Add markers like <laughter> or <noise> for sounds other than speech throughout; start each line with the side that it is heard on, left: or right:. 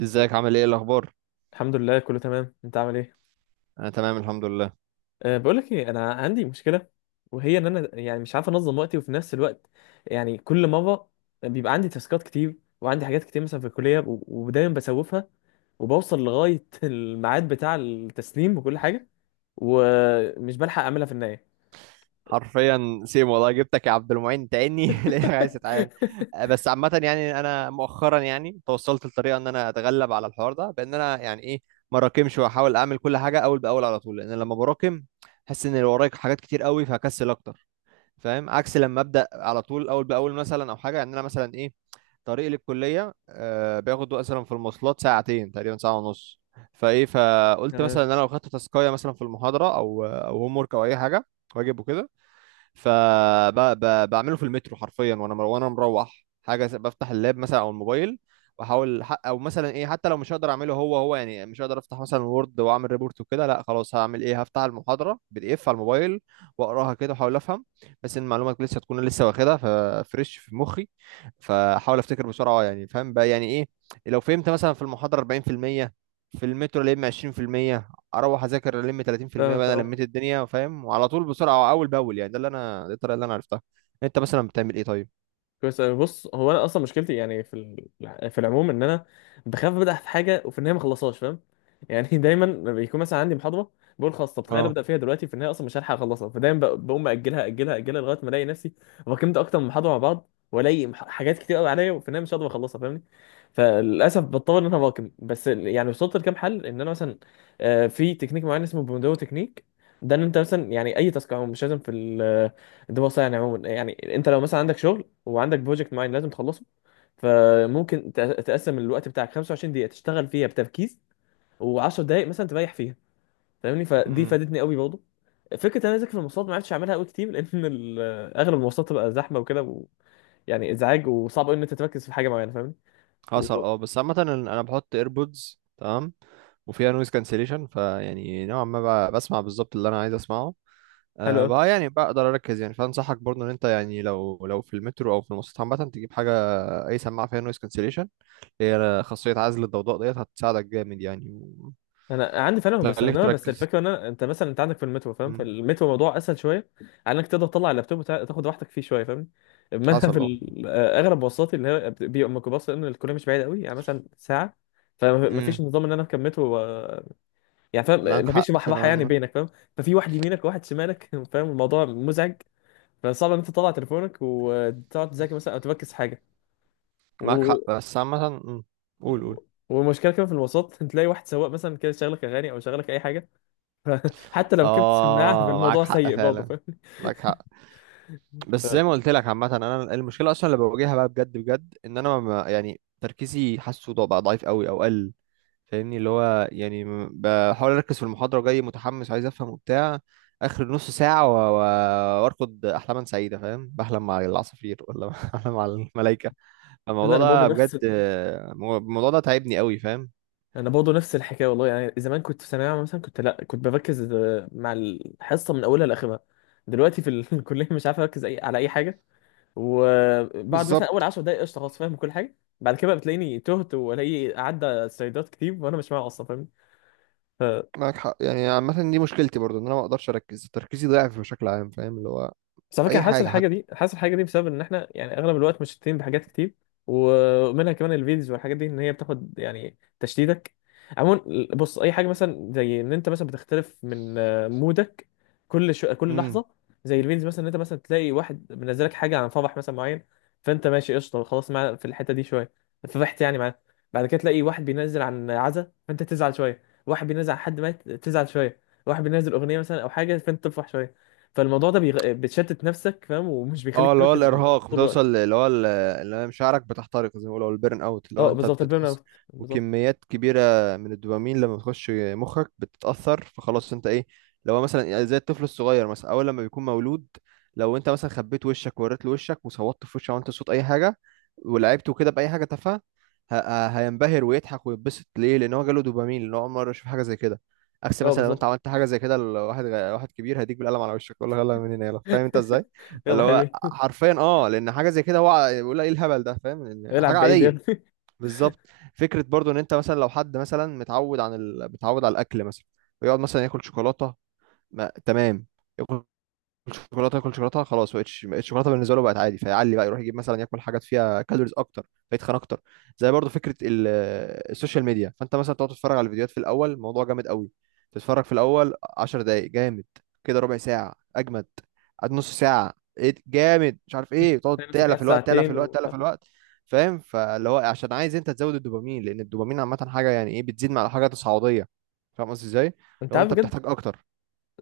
right: ازيك؟ عامل ايه؟ إيه الاخبار؟
left: الحمد لله، كله تمام. انت عامل ايه؟
right: انا تمام الحمد لله.
left: بقول لك ايه، انا عندي مشكله، وهي ان انا يعني مش عارف انظم وقتي، وفي نفس الوقت يعني كل مره بيبقى عندي تاسكات كتير وعندي حاجات كتير مثلا في الكليه ودايما بسوفها، وبوصل لغايه <laughs> الميعاد بتاع التسليم وكل حاجه، ومش بلحق اعملها في النهايه.
right: حرفيا سيم والله، جبتك يا عبد المعين تاني <laughs> ليه؟ عايز اتعاد.
left: <laughs>
right: بس عامه يعني انا مؤخرا يعني توصلت لطريقه ان انا اتغلب على الحوار ده بان انا يعني ايه، ما راكمش واحاول اعمل كل حاجه اول باول على طول، لان لما براكم احس ان اللي ورايا حاجات كتير قوي فهكسل اكتر، فاهم؟ عكس لما ابدا على طول اول باول مثلا او حاجه، يعني انا مثلا ايه، طريقي للكليه بياخد مثلا في المواصلات ساعتين تقريبا، ساعه ونص. فايه، فقلت مثلا
left: تمام،
right: ان انا لو خدت تاسكايه مثلا في المحاضره او او هوم ورك او اي حاجه، واجب وكده، فبعمله في المترو حرفيا، وانا مروح بفتح اللاب مثلا او الموبايل، او مثلا ايه، حتى لو مش هقدر اعمله، هو يعني مش هقدر افتح مثلا وورد واعمل ريبورت وكده، لا خلاص، هعمل ايه، هفتح المحاضره بي دي اف على الموبايل واقراها كده واحاول افهم، بس ان المعلومات لسه تكون لسه واخدها ففريش في مخي، فاحاول افتكر بسرعه، يعني فاهم بقى يعني ايه، لو فهمت مثلا في المحاضره 40% في المية، في المترو لم 20%، اروح اذاكر الم 30%، بقى انا
left: فاهمك.
right: لميت الدنيا فاهم، وعلى طول بسرعه اول باول، يعني ده اللي انا، دي الطريقه اللي انا عرفتها. انت مثلا بتعمل ايه طيب؟
left: كويس أوي. بص، هو انا اصلا مشكلتي يعني في في العموم ان انا بخاف ابدا في حاجه وفي النهايه ما اخلصهاش، فاهم؟ يعني <laughs> دايما لما بيكون مثلا عندي محاضره، بقول خلاص، طب تخيل
right: اه.
left: ابدا فيها دلوقتي في النهايه اصلا مش هلحق اخلصها، فدايما بقوم اجلها اجلها اجلها لغايه ما الاقي نفسي واكلمت اكتر من محاضره مع بعض، والاقي حاجات كتير قوي عليا وفي النهايه مش هقدر اخلصها، فاهمني؟ فللاسف بضطر ان انا واكم، بس يعني وصلت لكام حل ان انا مثلا في تكنيك معين اسمه بومودورو تكنيك، ده ان انت مثلا يعني اي تاسك عموما مش لازم في الدراسه، يعني عموما يعني انت لو مثلا عندك شغل وعندك بروجكت معين لازم تخلصه، فممكن تقسم الوقت بتاعك 25 دقيقة تشتغل فيها بتركيز، و10 دقايق مثلا تريح فيها، فاهمني؟ فدي
right: امم.
left: فادتني قوي برضه. فكرة انا اذاكر في المواصلات، ما عرفتش اعملها قوي كتير لان <laughs> اغلب المواصلات تبقى زحمة وكده يعني ازعاج، وصعب قوي ان انت تركز في حاجة معينة، فاهمني؟
right: حصل
left: و...
right: اه. بس عامه انا بحط ايربودز تمام، وفيها نويز كانسليشن فيعني نوعا ما بسمع بالظبط اللي انا عايز اسمعه. أه
left: حلو.
right: بقى يعني بقدر اركز يعني، فانصحك برضه ان انت يعني لو في المترو او في المواصلات عامه تجيب حاجه، اي سماعه فيها نويز كانسليشن، هي خاصيه عزل الضوضاء ديت هتساعدك جامد يعني،
left: انا عندي فعلا، ما
right: وتخليك
left: بستخدمها، بس
right: تركز.
left: الفكره ان انا انت مثلا انت عندك في المترو، فاهم؟ في
right: مم.
left: المترو الموضوع اسهل شويه، على انك تقدر تطلع اللابتوب تاخد راحتك فيه شويه، فاهمني؟ اما انا في
right: حصل
left: اغلب مواصلاتي اللي هي بيبقى ميكروباص لان الكليه مش بعيده قوي، يعني مثلا ساعه، فما فيش
right: اه.
left: نظام ان انا اركب مترو يعني، فاهم؟
right: معاك
left: ما فيش
right: حق في
left: راحه يعني
right: العلم.
left: بينك، فاهم؟ ففي واحد يمينك وواحد شمالك، <laughs> فاهم؟ الموضوع مزعج، فصعب ان انت تطلع تليفونك وتقعد تذاكر مثلا او تركز في حاجه
right: معاك
left: و...
right: حق بس عامة. مم. قول قول.
left: والمشكله كمان في المواصلات <laughs> تلاقي واحد سواق مثلا كده شغلك اغاني او شغلك اي حاجه، <laughs> حتى لو ركبت سماعه
right: اه معاك
left: فالموضوع
right: حق
left: سيء برضه،
right: فعلا.
left: فاهم؟
right: معاك حق. بس زي ما قلت لك عامة، انا المشكلة اصلا اللي بواجهها بقى بجد بجد ان انا ما يعني تركيزي حاسه بقى ضعيف قوي او قل، فاهمني؟ اللي هو يعني بحاول اركز في المحاضرة جاي متحمس عايز افهم وبتاع، اخر نص ساعة و... و... وارقد احلاما سعيدة، فاهم؟ بحلم مع العصافير ولا <laughs> بحلم مع الملائكة.
left: ده
right: الموضوع
left: انا برضه
right: ده بجد،
left: نفس
right: الموضوع ده تعبني قوي فاهم.
left: انا برضه نفس الحكايه والله، يعني زمان كنت في ثانويه عامه مثلا كنت، لا، كنت بركز مع الحصه من اولها لاخرها، دلوقتي في <laughs> الكليه مش عارف اركز اي على اي حاجه، وبعد مثلا اول
right: بالظبط.
left: 10 دقائق قشطه، خلاص فاهم كل حاجه، بعد كده بقى بتلاقيني تهت والاقي عدى سلايدات كتير وانا مش معايا اصلا، فاهم؟
right: معاك حق، يعني عامة دي مشكلتي برضو ان انا ما اقدرش اركز، تركيزي ضعف بشكل عام، فاهم؟ اللي هو
left: بس على فكره
right: اي
left: أنا حاسس
right: حاجة.
left: الحاجه دي حاسس الحاجه دي بسبب ان احنا يعني اغلب الوقت مشتتين بحاجات كتير، ومنها كمان الفيديوز والحاجات دي، ان هي بتاخد يعني تشتيتك عموما. بص، اي حاجه مثلا زي ان انت مثلا بتختلف من مودك كل شو كل
right: حتى.
left: لحظه، زي الفيديوز مثلا، ان انت مثلا تلاقي واحد منزلك حاجه عن فرح مثلا معين، فانت ماشي قشطه خلاص معاه في الحته دي شويه، فرحت يعني معاه، بعد كده تلاقي واحد بينزل عن عزا فانت تزعل شويه، واحد بينزل عن حد مات تزعل شويه، واحد بينزل اغنيه مثلا او حاجه فانت تفرح شويه، فالموضوع ده بتشتت نفسك، فاهم؟ ومش
right: اه
left: بيخليك
right: اللي هو
left: تركز
right: الارهاق،
left: طول الوقت.
right: بتوصل اللي هو اللي هو مشاعرك بتحترق زي ما بيقولوا البيرن اوت، اللي هو
left: اه
right: انت
left: بالظبط، البيرن
right: بتتأثر
left: اوت بالظبط.
right: وكميات كبيره من الدوبامين، لما بتخش مخك بتتأثر، فخلاص انت ايه، لو هو مثلا يعني زي الطفل الصغير مثلا اول لما بيكون مولود، لو انت مثلا خبيت وشك ووريت له وشك وصوتت في وشه، وانت صوت اي حاجه ولعبته كده باي حاجه تافهه، هينبهر ويضحك ويتبسط ليه، لان هو جاله دوبامين، لان هو اول مره يشوف حاجه زي كده. عكس
left: اه
right: مثلا لو انت
left: بالظبط.
right: عملت حاجه زي كده واحد كبير، هيديك بالقلم على وشك، يقول لك يلا من هنا يلا، فاهم انت
left: <laughs>
right: ازاي؟
left: يلا
right: اللي
left: يا
right: هو
left: حبيبي.
right: حرفيا اه، لان حاجه زي كده هو بيقول ايه الهبل ده، فاهم؟ إن
left: العب
right: حاجه
left: بعيد يا
right: عاديه.
left: ابني.
right: بالظبط. فكره برضو ان انت مثلا لو حد مثلا متعود على الاكل مثلا، ويقعد مثلا ياكل شوكولاته ما... تمام، ياكل شوكولاته، ياكل شوكولاته، خلاص بقت الشوكولاته بالنسبه له بقت عادي، فيعلي بقى يروح يجيب مثلا ياكل حاجات فيها كالوريز اكتر فيتخن اكتر. زي برضو فكره السوشيال ميديا، فانت مثلا تقعد تتفرج على الفيديوهات، في الاول الموضوع جامد قوي، تتفرج في الاول 10 دقائق جامد، كده ربع ساعه اجمد، قعد نص ساعه، ايه ده؟ جامد مش عارف
left: <laughs>
right: ايه، تقعد
left: تلاقي نفسك
right: تعلى
left: قاعد
right: في الوقت تعلى في
left: ساعتين
right: الوقت
left: ومش
right: تعلى في
left: عارف إيه.
right: الوقت. فاهم؟ فاللي هو عشان عايز انت تزود الدوبامين، لان الدوبامين عامه حاجه يعني ايه بتزيد مع الحاجه تصاعديه، فاهم قصدي ازاي؟
left: انت
right: لو
left: عارف
right: انت
left: بجد
right: بتحتاج اكتر.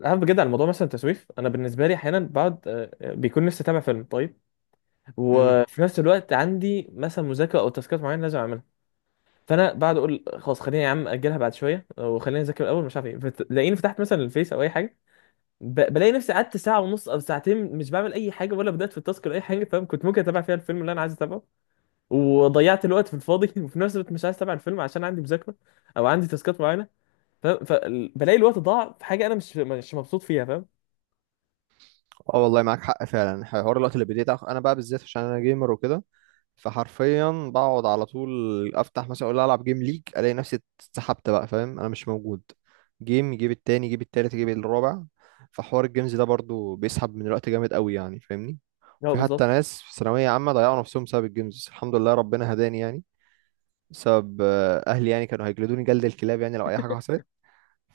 left: عارف بجد على الموضوع مثلا التسويف. انا بالنسبه لي احيانا بقعد، بيكون نفسي اتابع فيلم طيب، وفي نفس الوقت عندي مثلا مذاكره او تاسكات معينه لازم اعملها، فانا بقعد اقول خلاص خليني يا عم اجلها بعد شويه وخليني اذاكر الاول، مش عارف ايه، تلاقيني فتحت مثلا الفيس او اي حاجه، بلاقي نفسي قعدت ساعة ونص أو ساعتين مش بعمل أي حاجة ولا بدأت في التاسك ولا أي حاجة، فاهم؟ كنت ممكن أتابع فيها الفيلم اللي أنا عايز أتابعه، وضيعت الوقت في الفاضي. <laughs> وفي نفس الوقت مش عايز أتابع الفيلم عشان عندي مذاكرة أو عندي تاسكات معينة، فاهم؟ فبلاقي الوقت ضاع في حاجة أنا مش مبسوط فيها، فاهم؟
right: اه والله معاك حق فعلا، حوار الوقت اللي بديت انا بقى بالذات عشان انا جيمر وكده، فحرفيا بقعد على طول، افتح مثلا اقول العب جيم ليج، الاقي نفسي اتسحبت بقى فاهم، انا مش موجود، جيم يجيب التاني يجيب التالت يجيب الرابع، فحوار الجيمز ده برضو بيسحب من الوقت جامد قوي يعني، فاهمني؟
left: هو
right: وفي حتى
left: بالظبط.
right: ناس في ثانوية عامة ضيعوا نفسهم بسبب الجيمز، بس الحمد لله ربنا هداني يعني، بسبب اهلي، يعني كانوا هيجلدوني جلد الكلاب يعني لو اي حاجة حصلت،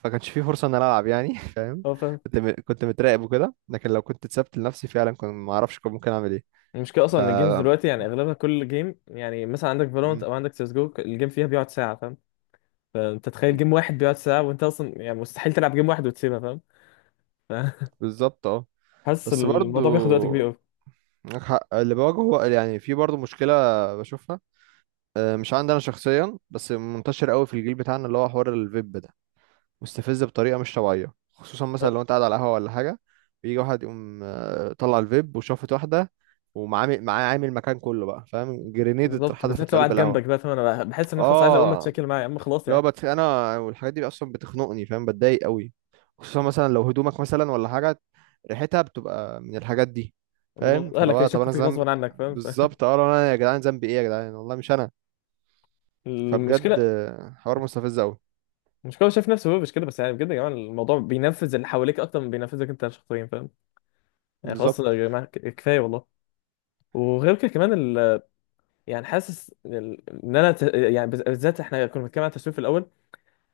right: فكانش في فرصه ان انا العب يعني <laughs> فاهم.
left: <laughs> هو فاهم.
right: كنت متراقب وكده، لكن لو كنت اتسبت لنفسي فعلا كنت ما اعرفش كنت ممكن اعمل ايه.
left: المشكلة أصلا
right: ف.
left: إن الجيمز دلوقتي يعني أغلبها، كل جيم يعني مثلا عندك فالورانت
right: م-
left: أو عندك سيس جو، الجيم فيها بيقعد ساعة، فاهم؟ فأنت تخيل
right: م-
left: جيم واحد بيقعد ساعة وأنت أصلا يعني مستحيل تلعب جيم واحد وتسيبها، فاهم؟ <laughs>
right: بالظبط اه.
left: فحاسس
right: بس
left: الموضوع بياخد وقت كبير
right: برضو
left: أوي.
right: معاك حق. اللي بواجهه يعني في برضو مشكله بشوفها، مش عندي انا شخصيا بس منتشر قوي في الجيل بتاعنا، اللي هو حوار الفيب ده مستفز بطريقه مش طبيعيه، خصوصا مثلا لو انت قاعد على قهوه ولا حاجه، بيجي واحد يقوم طلع الفيب وشافت واحده، ومعاه عامل مكان كله بقى فاهم، جرينيد
left: بالظبط،
right: اتحدفت
left: بالذات
right: في
left: لو
right: قلب
left: قاعد جنبك
right: القهوه.
left: بقى، فاهم؟ انا بحس ان انا خلاص عايز اقوم
right: اه
left: اتشكل معاه، يا عم خلاص يعني.
right: انا والحاجات دي اصلا بتخنقني فاهم، بتضايق قوي، خصوصا مثلا لو هدومك مثلا ولا حاجه، ريحتها بتبقى من الحاجات دي. فاهم؟
left: بالظبط، اهلك
right: طب انا
left: هيشكوا فيك
right: ذنب؟
left: غصبا عنك، فاهم؟
right: بالظبط اه، لو انا يا جدعان ذنبي ايه يا جدعان، والله مش انا. فبجد،
left: المشكله
right: حوار مستفز قوي.
left: المشكله هو شايف نفسه هو مش كده بس، يعني بجد يا جماعه الموضوع بينفذ اللي حواليك اكتر من بينفذك انت شخصيا، فاهم؟ يعني خلاص
right: بالظبط.
left: يا جماعه كفايه والله. وغير كده كمان يعني حاسس، ان انا، يعني بالذات احنا كنا بنتكلم عن التسويق في الاول،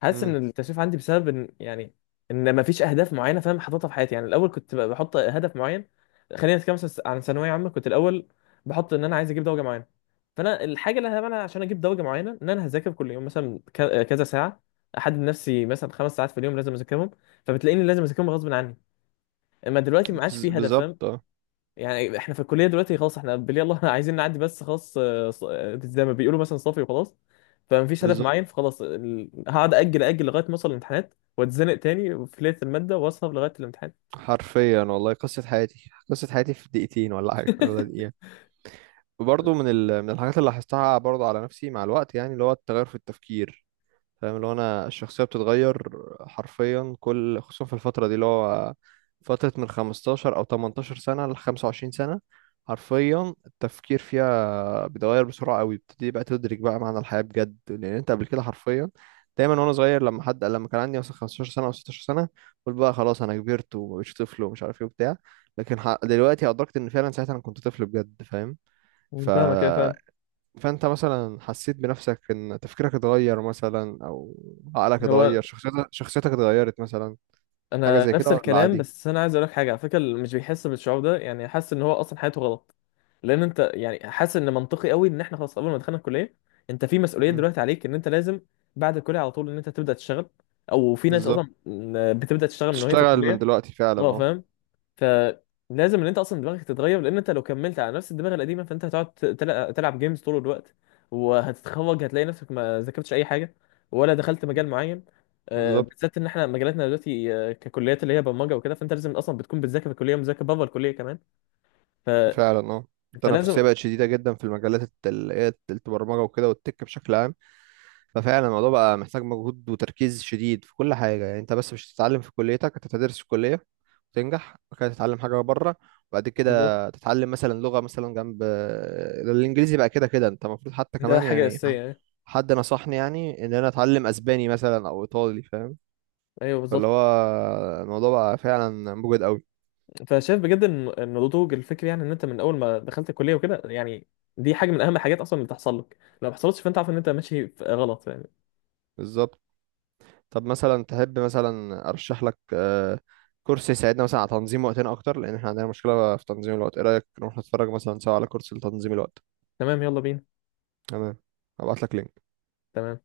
left: حاسس
right: امم.
left: ان التسويف عندي بسبب ان يعني ان ما فيش اهداف معينه، فاهم؟ حاططها في حياتي، يعني الاول كنت بحط هدف معين، خلينا نتكلم مثلا عن ثانويه عامه، كنت الاول بحط ان انا عايز اجيب درجه معينه، فانا الحاجه اللي هعملها عشان اجيب درجه معينه ان انا هذاكر كل يوم مثلا كذا ساعه، احدد نفسي مثلا 5 ساعات في اليوم لازم اذاكرهم، فبتلاقيني لازم اذاكرهم غصب عني. اما دلوقتي ما عادش في هدف، فاهم؟
right: بالظبط اه.
left: يعني احنا في الكليه دلوقتي خلاص، احنا بالله الله <laughs> عايزين نعدي بس، خلاص زي ما بيقولوا مثلا، صافي وخلاص، فمفيش هدف
right: بالظبط
left: معين، فخلاص هقعد اجل اجل لغايه ما اوصل الامتحانات واتزنق تاني في ليله الماده واسهر لغايه الامتحان.
right: حرفيا والله، قصه حياتي، قصه حياتي في دقيقتين ولا حاجه ولا دقيقه. وبرضه من من الحاجات اللي لاحظتها برضه على نفسي مع الوقت، يعني اللي هو التغير في التفكير، فاهم؟ اللي هو انا الشخصيه بتتغير حرفيا كل، خصوصا في الفتره دي اللي هو فتره من 15 او 18 سنه ل 25 سنه، حرفيا التفكير فيها بيتغير بسرعه قوي، بتبتدي بقى تدرك بقى معنى الحياه بجد، لان انت قبل كده حرفيا، دايما وانا صغير لما حد لما كان عندي مثلا 15 سنه او 16 سنه قلت بقى خلاص انا كبرت ومبقتش طفل ومش عارف ايه وبتاع، لكن دلوقتي ادركت ان فعلا ساعتها انا كنت طفل بجد فاهم. ف.
left: فاهمك كده، فاهم؟
right: فانت مثلا حسيت بنفسك ان تفكيرك اتغير مثلا، او عقلك اتغير،
left: هو
right: شخصيتك اتغيرت مثلا، حاجة
left: انا
right: زي كده
left: نفس
right: ولا
left: الكلام،
right: عادي؟
left: بس انا عايز اقول لك حاجه على فكره، اللي مش بيحس بالشعور ده يعني حاسس ان هو اصلا حياته غلط، لان انت يعني حاسس ان منطقي قوي ان احنا خلاص قبل ما دخلنا الكليه انت في مسؤوليه
right: امم.
left: دلوقتي عليك ان انت لازم بعد الكليه على طول ان انت تبدا تشتغل، او في ناس
right: بالظبط.
left: اصلا بتبدا تشتغل من وهي في
right: تشتغل من
left: الكليه.
right: دلوقتي فعلا
left: اه
right: اه.
left: فاهم. فلازم ان انت اصلا دماغك تتغير، لان انت لو كملت على نفس الدماغ القديمه فانت هتقعد تلعب جيمز طول الوقت، وهتتخرج هتلاقي نفسك ما ذاكرتش اي حاجه ولا دخلت مجال معين،
right: بالظبط
left: بالذات ان احنا مجالاتنا دلوقتي ككليات اللي هي برمجه وكده، فانت لازم اصلا بتكون بتذاكر في الكليه ومذاكر بره الكليه كمان. ف...
right: فعلا اه. التنافسية
left: فلازم.
right: بقت شديدة جدا في المجالات، اللي هي البرمجة وكده والتك بشكل عام. ففعلا الموضوع بقى محتاج مجهود وتركيز شديد في كل حاجة، يعني انت بس مش هتتعلم في كليتك، انت هتدرس في كلية تنجح، بعد كده تتعلم حاجة بره، وبعد
left: بالظبط،
right: كده تتعلم مثلا لغة مثلا جنب الإنجليزي، بقى كده كده أنت المفروض حتى
left: ده
right: كمان
left: حاجه
right: يعني
left: اساسيه يعني.
right: حد نصحني يعني إن أنا أتعلم أسباني مثلا أو إيطالي فاهم،
left: ايوه
right: فاللي هو
left: بالظبط.
right: الموضوع بقى فعلا موجود قوي.
left: فشايف بجد إن النضوج الفكري يعني ان انت من اول ما دخلت الكليه وكده، يعني دي حاجه من اهم الحاجات اصلا اللي تحصل لك، لو ما حصلتش فانت عارف ان انت ماشي غلط يعني.
right: بالظبط. طب مثلا تحب مثلا أرشح لك كورس يساعدنا مثلا على تنظيم وقتنا أكتر، لأن إحنا عندنا مشكلة في تنظيم الوقت، إيه رأيك نروح نتفرج مثلا سوا على كورس لتنظيم الوقت؟
left: تمام، يلا بينا.
right: تمام. هبعت لك لينك.
left: تمام.